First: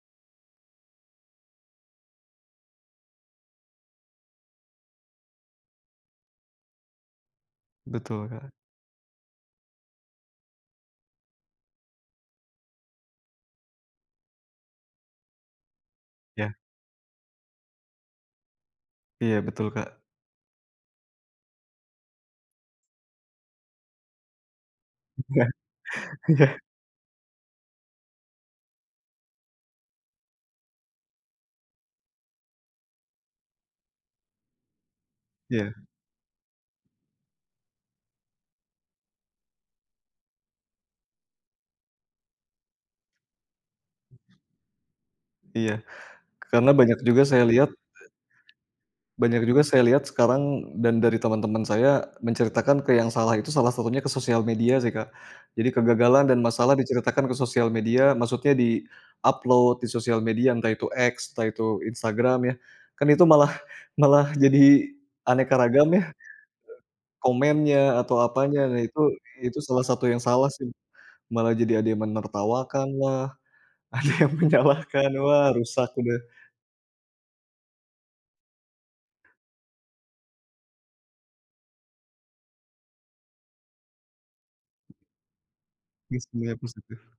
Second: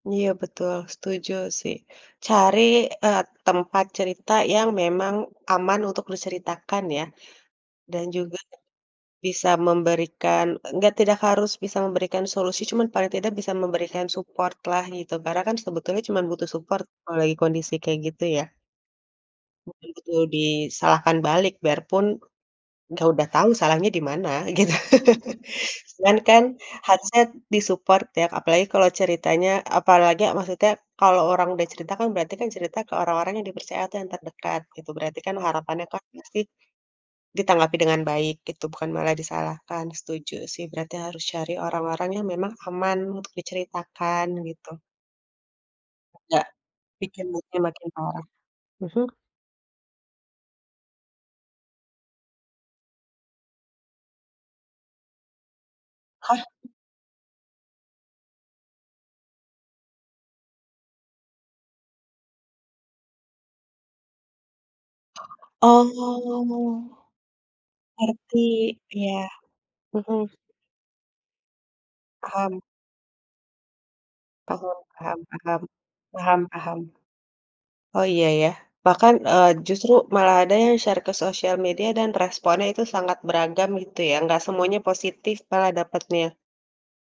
Iya betul, setuju sih. Cari, eee, tempat cerita yang memang aman untuk diceritakan ya, dan juga Betul. bisa memberikan nggak tidak harus bisa memberikan solusi cuma paling tidak bisa memberikan support-lah, gitu. Karena kan sebetulnya cuma butuh Ya. support kalau lagi kondisi kayak gitu ya. Iya betul, Mhm, Kak. betul disalahkan balik, biarpun, dia udah tahu salahnya di mana, gitu. Ya, Sedangkan, iya. harusnya di-support ya, apalagi kalau ceritanya apalagi maksudnya, kalau orang udah cerita kan berarti kan cerita ke orang-orang yang dipercaya atau yang terdekat, gitu. Berarti kan, Ya. harapannya kan pasti, ditanggapi dengan baik gitu, bukan malah disalahkan. Setuju sih, berarti harus cari orang-orang yang memang aman untuk diceritakan, gitu. Iya, Nggak, karena banyak juga bikin saya mood-nya lihat, eee makin parah. Mhm. banyak juga saya lihat sekarang dan dari teman-teman saya, menceritakan ke yang salah itu, salah satunya ke sosial media sih Kak. Jadi kegagalan Hah? dan masalah diceritakan ke sosial media, maksudnya di-upload di sosial media entah itu X, entah itu instagram ya, kan itu malah malah jadi aneka Oh. ragam ya, e komennya, atau Ngerti, apanya, nah itu iya. itu salah satu Mhm. yang salah sih. Malah jadi ada yang Paham. menertawakanlah, ada yang Paham menyalahkan. paham Wah, paham, rusak udah. paham paham. Oh, iya ya. Bahkan, eee, justru malah ada yang share ke sosial media dan responnya itu sangat beragam, gitu ya. Nggak semuanya positif malah Oke dapetnya. siap, positif.